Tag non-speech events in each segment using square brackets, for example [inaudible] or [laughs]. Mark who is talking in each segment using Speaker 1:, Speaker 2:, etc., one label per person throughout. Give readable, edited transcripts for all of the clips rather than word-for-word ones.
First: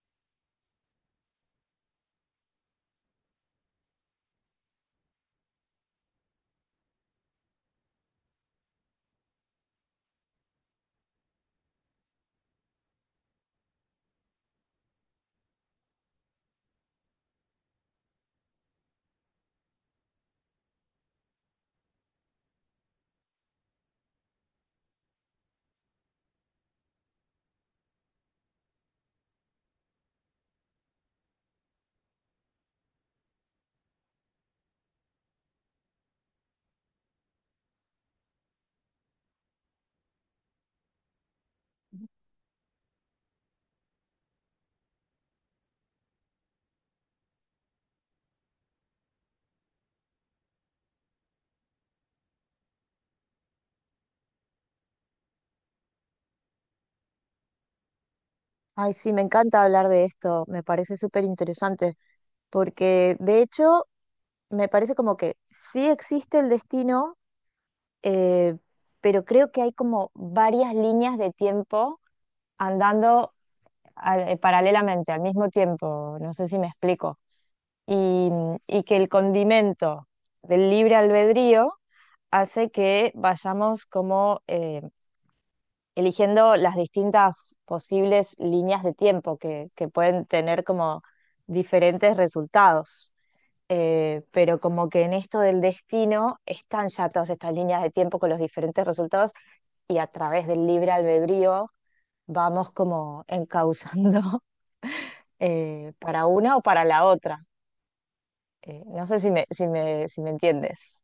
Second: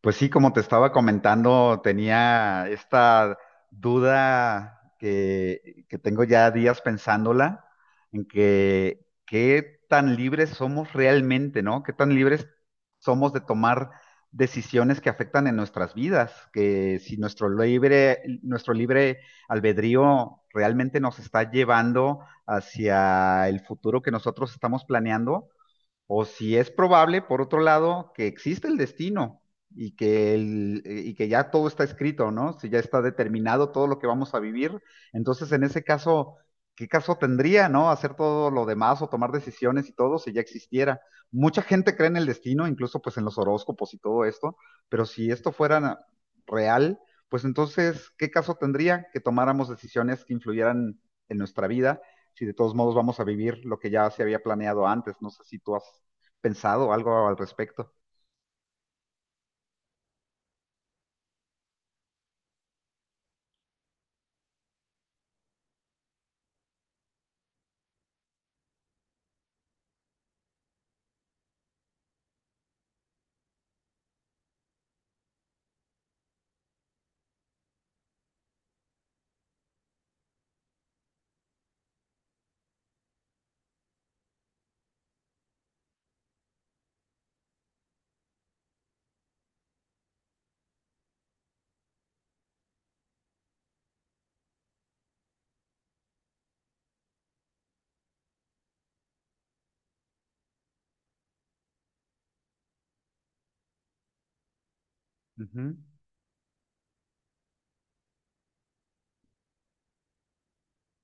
Speaker 1: Pues sí, como te estaba comentando, tenía esta duda que tengo ya días pensándola, en que qué tan libres somos realmente, ¿no? Qué tan libres somos de tomar decisiones que afectan en nuestras vidas, que si nuestro libre albedrío realmente nos está llevando hacia el futuro que nosotros estamos planeando, o si es probable, por otro lado, que existe el destino y que ya todo está escrito, ¿no? Si ya está determinado todo lo que vamos a vivir, entonces en ese caso, ¿qué caso tendría?, ¿no? Hacer todo lo demás o tomar decisiones y todo si ya existiera. Mucha gente cree en el destino, incluso pues en los horóscopos y todo esto, pero si esto fuera real, pues entonces, ¿qué caso tendría que tomáramos decisiones que influyeran en nuestra vida? Si de todos modos vamos a vivir lo que ya se había planeado antes. No sé si tú has pensado algo al respecto.
Speaker 2: Ay, sí, me encanta hablar de esto, me parece súper interesante, porque de hecho me parece como que sí existe el destino, eh, pero creo que hay como varias líneas de tiempo andando paralelamente, al mismo tiempo, no sé si me explico, y, y que el condimento del libre albedrío hace que vayamos como eligiendo las distintas posibles líneas de tiempo que pueden tener como diferentes resultados. Pero como que en esto del destino están ya todas estas líneas de tiempo con los diferentes resultados y a través del libre albedrío vamos como encauzando [laughs]
Speaker 1: Ujú.
Speaker 2: para una o para la otra. No sé si me entiendes.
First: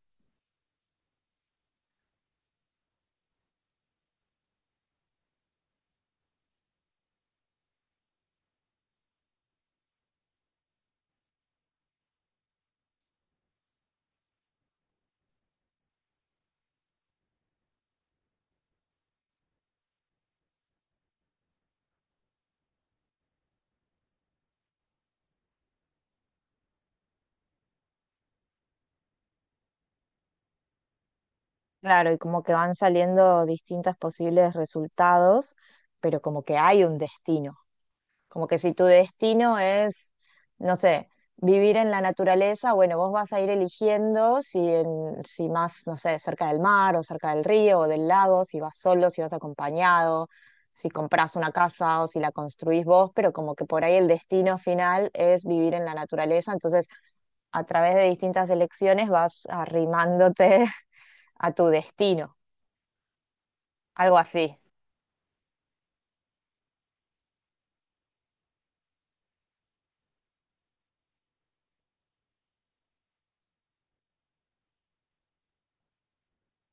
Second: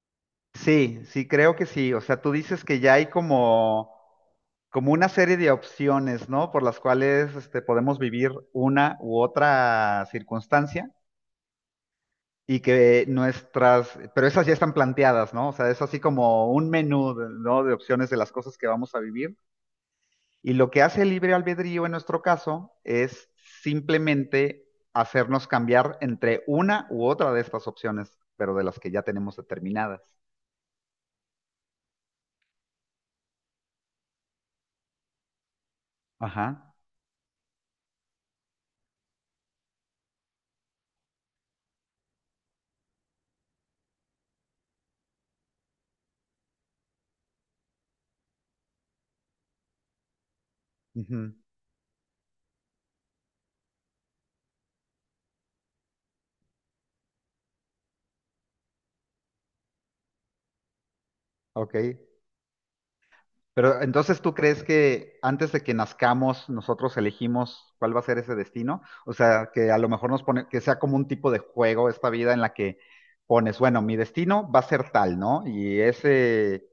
Speaker 1: Sí, sí, creo que sí. O sea, tú dices que ya hay como, como una serie de opciones, ¿no? Por las cuales podemos vivir una u otra circunstancia, y que nuestras, pero esas ya están planteadas, ¿no? O sea, es así como un menú, ¿no? De opciones de las cosas que vamos a vivir. Y lo que hace el libre albedrío en nuestro caso es simplemente hacernos cambiar entre una u otra de estas opciones, pero de las que ya tenemos determinadas.
Speaker 2: Claro, y como que van saliendo distintos posibles resultados, pero como que
Speaker 1: Ajá.
Speaker 2: hay un destino. Como que si tu destino es, no sé, vivir en la naturaleza, bueno, vos vas a ir eligiendo si más, no sé, cerca del mar o cerca del río o del lago, si vas solo, si vas acompañado, si
Speaker 1: Ujú.
Speaker 2: comprás una casa o si la construís vos, pero como que por ahí el destino final es vivir en la naturaleza. Entonces, a través de distintas elecciones vas arrimándote [laughs] a tu
Speaker 1: Ok.
Speaker 2: destino,
Speaker 1: Pero
Speaker 2: algo
Speaker 1: entonces, ¿tú
Speaker 2: así.
Speaker 1: crees que antes de que nazcamos nosotros elegimos cuál va a ser ese destino? O sea, que a lo mejor nos pone, que sea como un tipo de juego esta vida en la que pones, bueno, mi destino va a ser tal, ¿no? Y ese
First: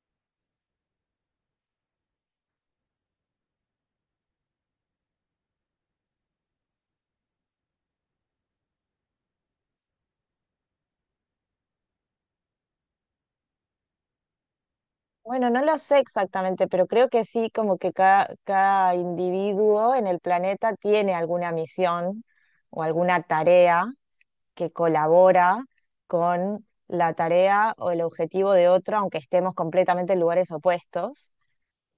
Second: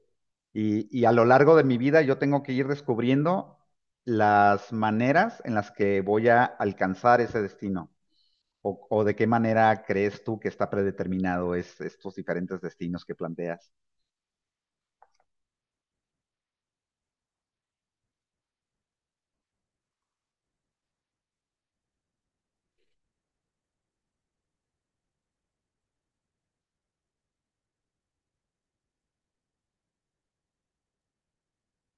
Speaker 1: Y, y a lo largo de mi vida yo tengo que ir descubriendo las maneras en las que voy a alcanzar ese destino. O de qué manera crees tú que está predeterminado estos diferentes destinos que planteas.
Speaker 2: Bueno, no lo sé exactamente, pero creo que sí, como que cada individuo en el planeta tiene alguna misión o alguna tarea que colabora con la tarea o el objetivo de otro, aunque estemos completamente en lugares opuestos,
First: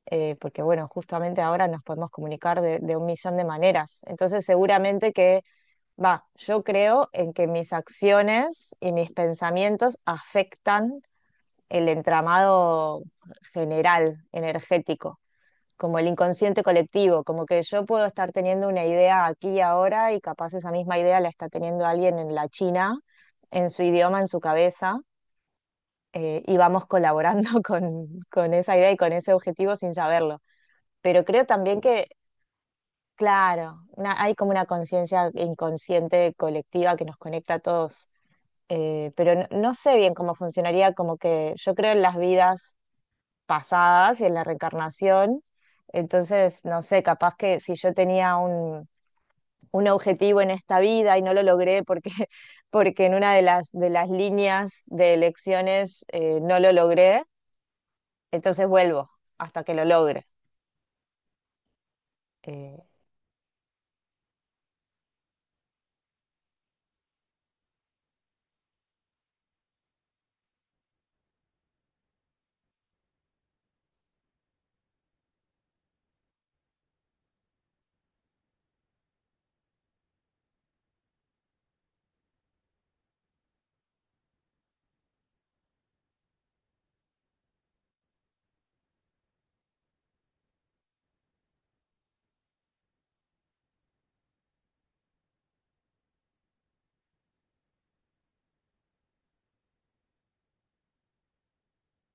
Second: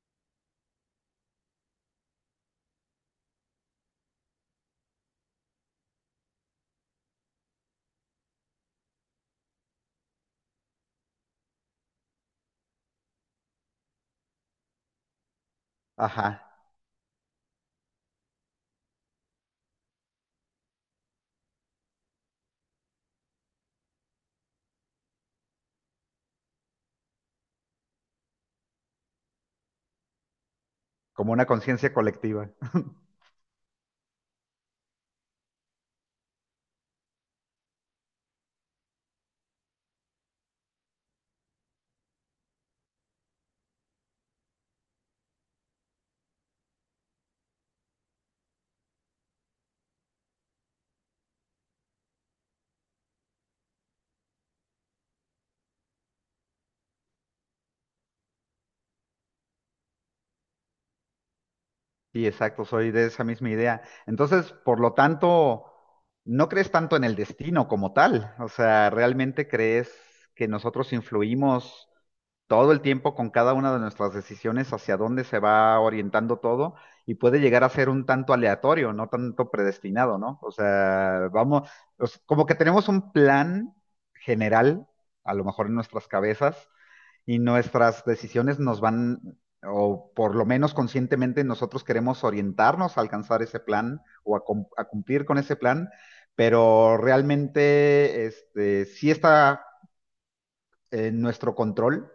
Speaker 2: porque bueno, justamente ahora nos podemos comunicar de un millón de maneras. Entonces, seguramente que va, yo creo en que mis acciones y mis pensamientos afectan el entramado general, energético, como el
Speaker 1: Ajá,
Speaker 2: inconsciente colectivo, como que yo puedo estar teniendo una idea aquí y ahora y capaz esa misma idea la está teniendo alguien en la China, en su idioma, en su cabeza, y vamos colaborando [laughs] con esa idea y con ese objetivo sin saberlo. Pero
Speaker 1: como
Speaker 2: creo
Speaker 1: una
Speaker 2: también
Speaker 1: conciencia
Speaker 2: que,
Speaker 1: colectiva. [laughs]
Speaker 2: claro, hay como una conciencia inconsciente colectiva que nos conecta a todos. Eh, pero no, no sé bien cómo funcionaría, como que yo creo en las vidas pasadas y en la reencarnación. Entonces, no sé, capaz que si yo tenía un objetivo en esta vida y no lo logré porque, [laughs] porque en una de de las líneas de elecciones no lo logré, entonces vuelvo hasta que lo logre.
Speaker 1: Sí, exacto,
Speaker 2: Eh,
Speaker 1: soy de esa misma idea. Entonces, por lo tanto, no crees tanto en el destino como tal. O sea, ¿realmente crees que nosotros influimos todo el tiempo con cada una de nuestras decisiones hacia dónde se va orientando todo? Y puede llegar a ser un tanto aleatorio, no tanto predestinado, ¿no? O sea, vamos, o sea, como que tenemos un plan general, a lo mejor en nuestras cabezas, y nuestras decisiones nos van, o por lo menos conscientemente nosotros queremos orientarnos a alcanzar ese plan o a cumplir con ese plan, pero realmente sí está en nuestro control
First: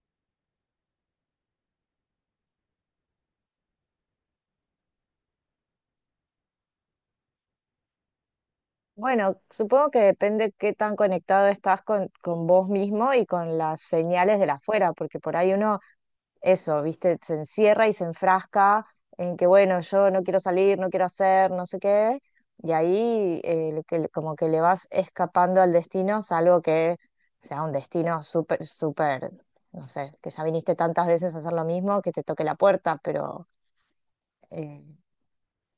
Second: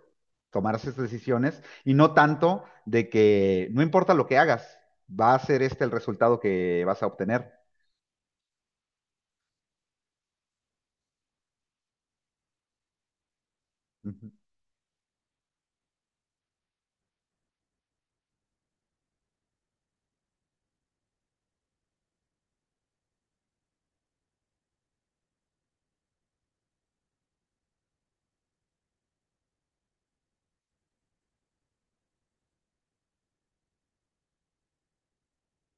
Speaker 1: tomar esas decisiones, y no tanto de que no importa lo que hagas, va a ser este el resultado que vas a obtener.
Speaker 2: bueno, supongo que depende qué tan conectado estás con vos mismo y con las
Speaker 1: Ujú.
Speaker 2: señales de la afuera, porque por ahí uno eso, ¿viste? Se encierra y se enfrasca en que, bueno, yo no quiero salir, no quiero hacer, no sé qué, y ahí como que le vas escapando al destino, salvo que sea un destino súper, súper, no sé, que ya viniste tantas veces a hacer lo mismo, que te toque la puerta, pero eh,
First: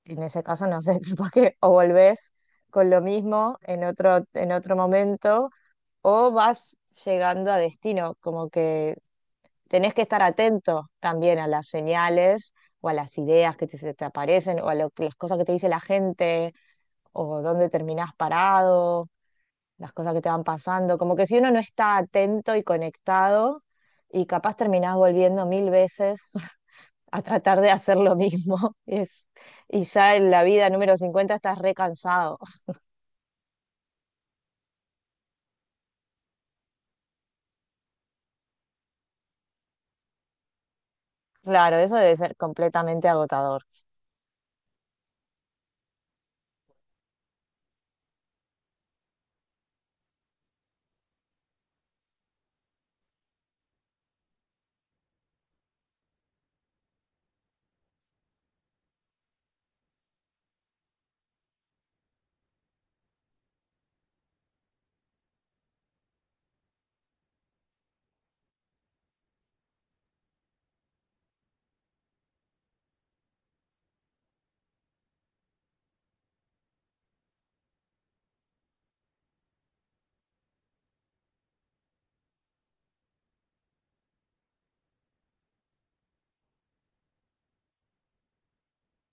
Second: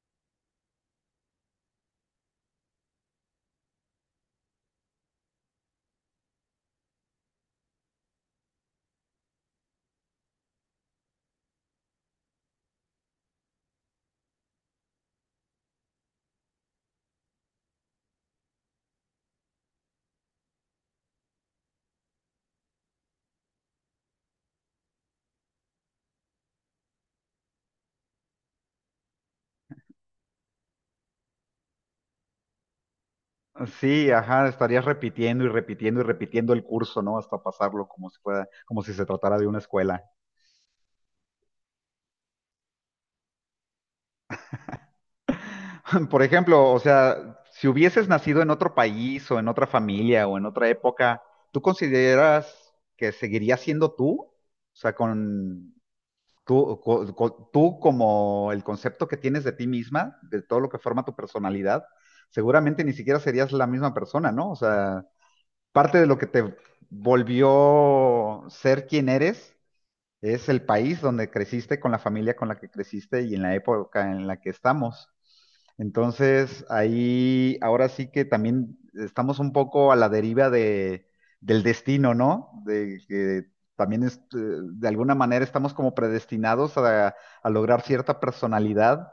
Speaker 2: en ese caso, no sé, [laughs] capaz que o volvés con lo mismo en en otro momento, o vas llegando a destino, como que tenés que estar atento también a las señales o a las ideas que te, se te aparecen o a las cosas que te dice la gente o dónde terminás parado, las cosas que te van pasando. Como que si uno no está atento y conectado y capaz terminás volviendo mil veces [laughs] a tratar de hacer lo mismo [laughs] y ya en la vida número 50 estás recansado. [laughs]
Speaker 1: Sí, ajá, estarías repitiendo y repitiendo y repitiendo el curso, ¿no? Hasta pasarlo como si fuera, como si se tratara de una escuela.
Speaker 2: Claro, eso debe ser completamente agotador.
Speaker 1: [laughs] Por ejemplo, o sea, si hubieses nacido en otro país o en otra familia o en otra época, ¿tú consideras que seguirías siendo tú? O sea, con tú como el concepto que tienes de ti misma, de todo lo que forma tu personalidad, seguramente ni siquiera serías la misma persona, ¿no? O sea, parte de lo que te volvió ser quien eres es el país donde creciste, con la familia con la que creciste y en la época en la que estamos. Entonces, ahí ahora sí que también estamos un poco a la deriva del destino, ¿no? De que también es, de alguna manera estamos como predestinados a lograr cierta personalidad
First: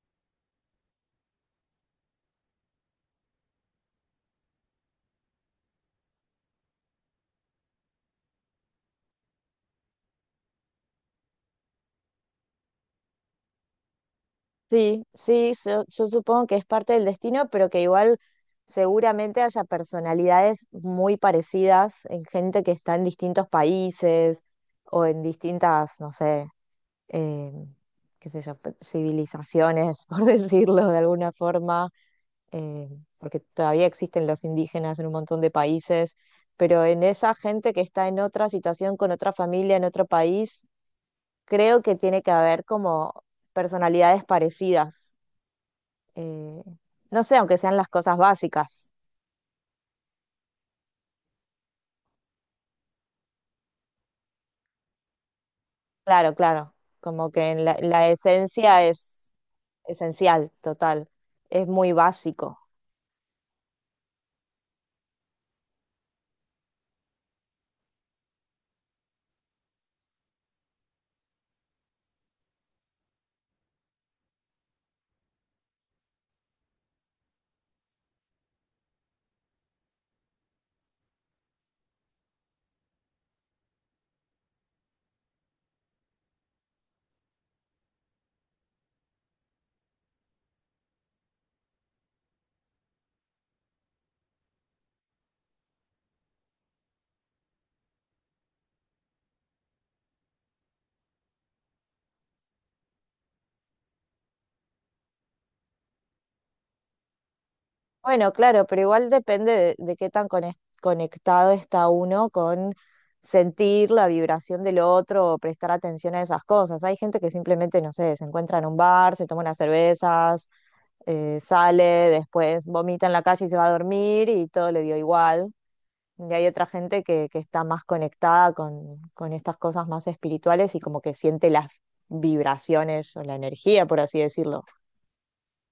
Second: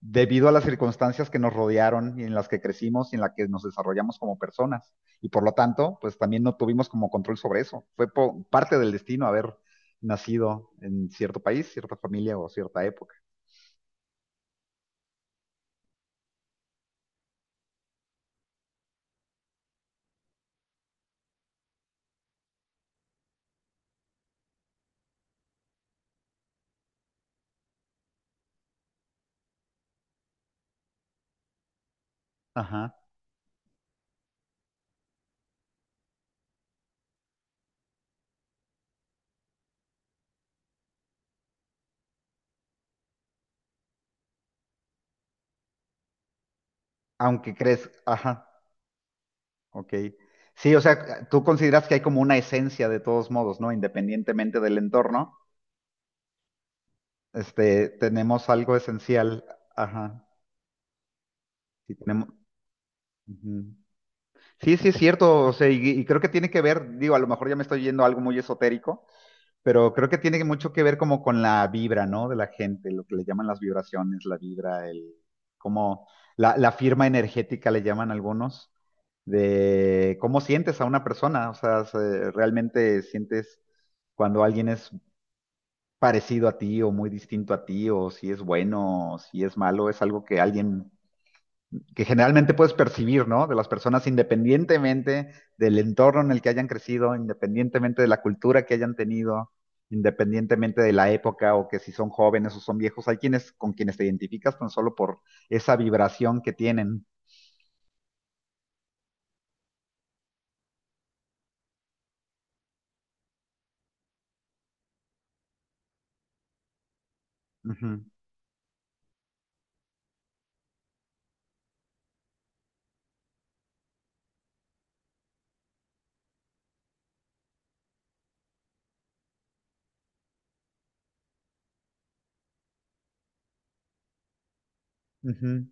Speaker 1: debido a las circunstancias que nos rodearon y en las que crecimos y en las que nos desarrollamos como personas. Y por lo tanto, pues también no tuvimos como control sobre eso. Fue parte del destino haber nacido en cierto país, cierta familia o cierta época.
Speaker 2: Sí, sí, yo supongo que es parte del destino, pero que igual seguramente haya personalidades muy parecidas en gente que está en distintos países o en distintas, no sé, eh, qué sé yo, civilizaciones, [laughs] por decirlo de alguna forma, eh,
Speaker 1: Ajá.
Speaker 2: porque todavía existen los indígenas en un montón de países, pero en esa gente que está en otra situación, con otra familia, en otro país, creo que tiene que haber como personalidades parecidas eh, no sé,
Speaker 1: Aunque
Speaker 2: aunque sean las
Speaker 1: crees,
Speaker 2: cosas
Speaker 1: ajá,
Speaker 2: básicas.
Speaker 1: ok. Sí, o sea, tú consideras que hay como una esencia de todos modos, ¿no? Independientemente del entorno,
Speaker 2: Claro, claro, como que en
Speaker 1: este,
Speaker 2: la
Speaker 1: tenemos algo
Speaker 2: esencia es
Speaker 1: esencial. Ajá.
Speaker 2: esencial, total, es muy
Speaker 1: Sí, tenemos.
Speaker 2: básico.
Speaker 1: Ujú. Sí, sí, es cierto, o sea, y creo que tiene que ver, digo, a lo mejor ya me estoy yendo a algo muy esotérico. Pero creo que tiene mucho que ver como con la vibra, ¿no? De la gente, lo que le llaman las vibraciones, la vibra, el como la firma energética le llaman algunos, de cómo sientes a una persona, o sea, realmente sientes cuando alguien es parecido a ti o muy distinto a ti, o si es bueno, o si es malo, es algo que alguien que generalmente puedes percibir, ¿no? De las personas independientemente del entorno en el que hayan crecido, independientemente de la cultura que hayan tenido, independientemente de la época o que si son jóvenes o son viejos, hay quienes con quienes te identificas tan solo por esa vibración que tienen.
Speaker 2: Bueno, claro, pero igual depende de qué tan conectado está uno con sentir la vibración del otro o prestar atención a esas cosas. Hay gente que simplemente, no
Speaker 1: Ujú,
Speaker 2: sé, se encuentra en un bar, se toma unas cervezas, sale, después vomita en la calle y se va a dormir y todo le dio igual. Y hay otra gente que está más conectada con estas cosas más espirituales y como que siente las vibraciones o la energía, por así decirlo.
Speaker 1: ujú.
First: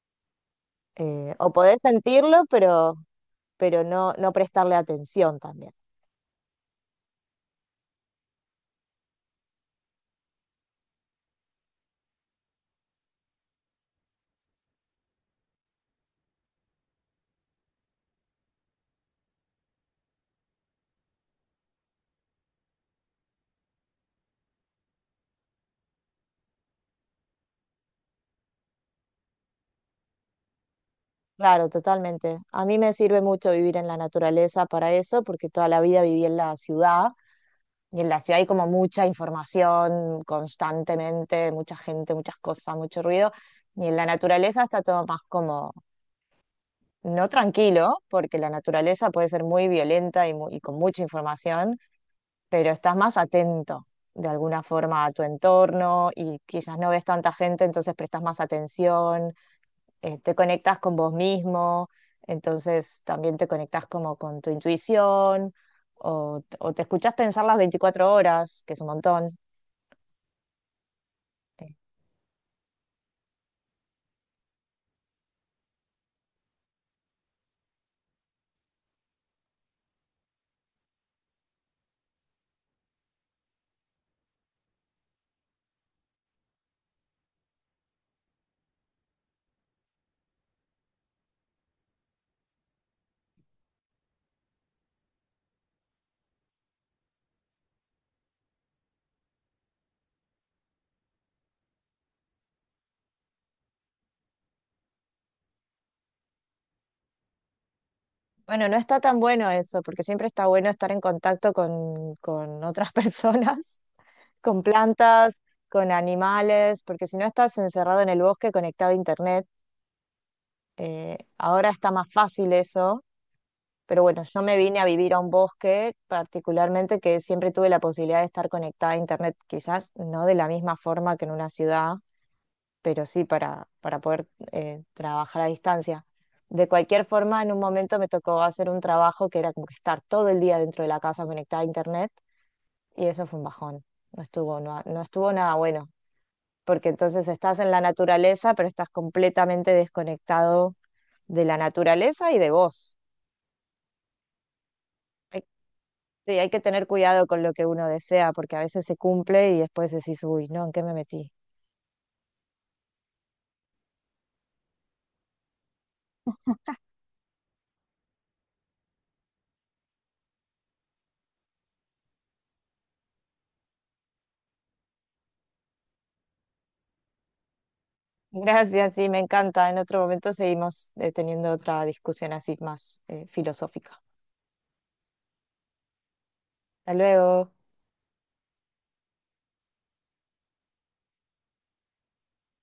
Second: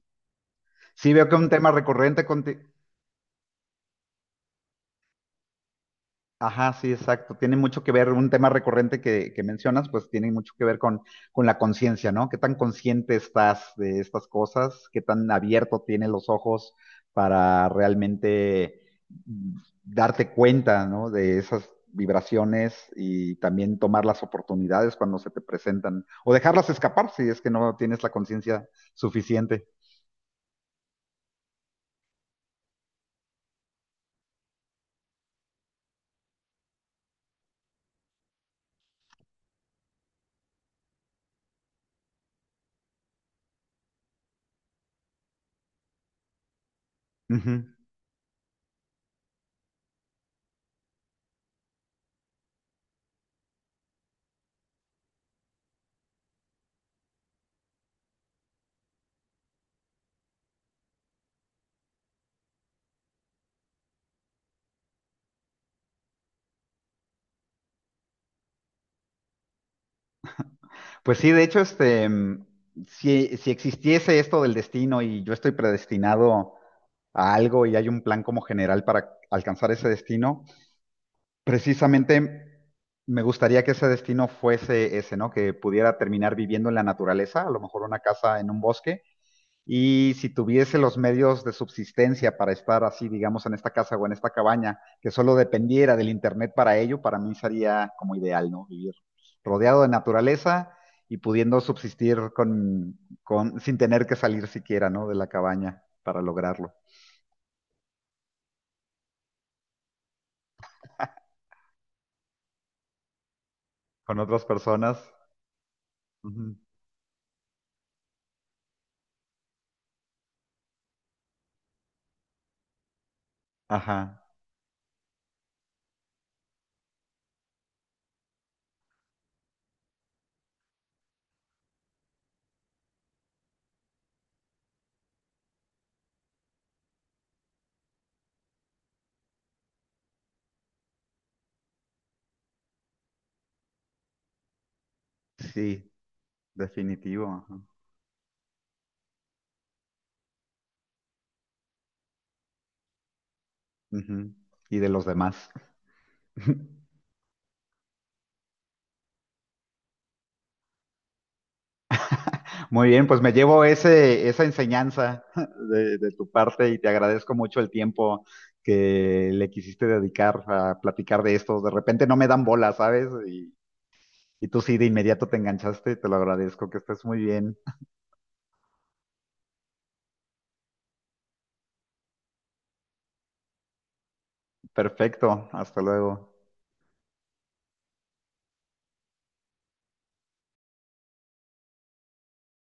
Speaker 1: Sí, veo que
Speaker 2: O
Speaker 1: un tema
Speaker 2: podés
Speaker 1: recurrente
Speaker 2: sentirlo,
Speaker 1: conti-.
Speaker 2: pero no prestarle atención también.
Speaker 1: Ajá, sí, exacto. Tiene mucho que ver, un tema recurrente que mencionas, pues tiene mucho que ver con la conciencia, ¿no? ¿Qué tan consciente estás de estas cosas? ¿Qué tan abierto tienes los ojos para realmente mm, darte cuenta, ¿no? De esas vibraciones, y también tomar las oportunidades cuando se te presentan o dejarlas escapar si es que no tienes la conciencia suficiente.
Speaker 2: Claro, totalmente. A mí me sirve mucho vivir en la naturaleza para eso, porque toda la vida viví en la ciudad y en la ciudad hay como mucha información constantemente, mucha gente, muchas cosas, mucho ruido. Y en la naturaleza está todo más como no
Speaker 1: Ujú.
Speaker 2: tranquilo, porque la naturaleza puede ser muy violenta y con mucha información, pero estás más atento de alguna forma a tu entorno y quizás no ves tanta gente, entonces prestas más atención, te conectas con vos mismo, entonces también te conectas como con tu intuición o te escuchas pensar las 24 horas, que es un montón.
Speaker 1: Pues sí, de hecho,
Speaker 2: Eh,
Speaker 1: si existiese esto del destino y yo estoy predestinado a algo y hay un plan como general para alcanzar ese destino, precisamente me gustaría que ese destino fuese ese, ¿no? Que pudiera terminar viviendo en la naturaleza, a lo mejor una casa en un bosque, y si tuviese los medios de subsistencia para estar así, digamos, en esta casa o en esta cabaña, que solo dependiera del internet para ello, para mí sería como ideal, ¿no? Vivir rodeado de naturaleza y pudiendo subsistir sin tener que salir siquiera, ¿no? De la cabaña para lograrlo.
Speaker 2: Bueno, no está tan bueno eso, porque siempre está bueno estar en contacto con otras [laughs] personas
Speaker 1: Con otras
Speaker 2: con
Speaker 1: personas.
Speaker 2: plantas, con
Speaker 1: Ujú.
Speaker 2: animales, porque si no estás encerrado en el bosque conectado a internet, ahora está más fácil eso, pero bueno,
Speaker 1: Ajá.
Speaker 2: yo me vine a vivir a un bosque particularmente que siempre tuve la posibilidad de estar conectada a internet, quizás no de la misma forma que en una ciudad, pero sí para poder trabajar a distancia. De cualquier forma, en un momento me tocó hacer un trabajo que era como que estar todo el día dentro de la casa conectada a internet y eso fue un bajón. No estuvo nada bueno.
Speaker 1: Sí,
Speaker 2: Porque
Speaker 1: definitivo.
Speaker 2: entonces estás
Speaker 1: Ajá.
Speaker 2: en la naturaleza, pero estás completamente desconectado de la naturaleza y de vos.
Speaker 1: Ujú. Y de los
Speaker 2: Hay,
Speaker 1: demás.
Speaker 2: sí, hay que tener
Speaker 1: [laughs]
Speaker 2: cuidado con lo que uno desea, porque a veces se cumple y después decís, uy, no, ¿en qué me metí?
Speaker 1: Muy bien, pues me llevo esa enseñanza [laughs] de tu parte y te agradezco mucho el tiempo que le quisiste dedicar a platicar de esto. De repente no me dan bola, ¿sabes? Y tú sí, de inmediato te enganchaste, te lo agradezco, que estés muy bien.
Speaker 2: [laughs] Gracias, sí, me encanta. En otro momento seguimos teniendo otra discusión así más filosófica.
Speaker 1: Perfecto, hasta luego.
Speaker 2: Hasta luego.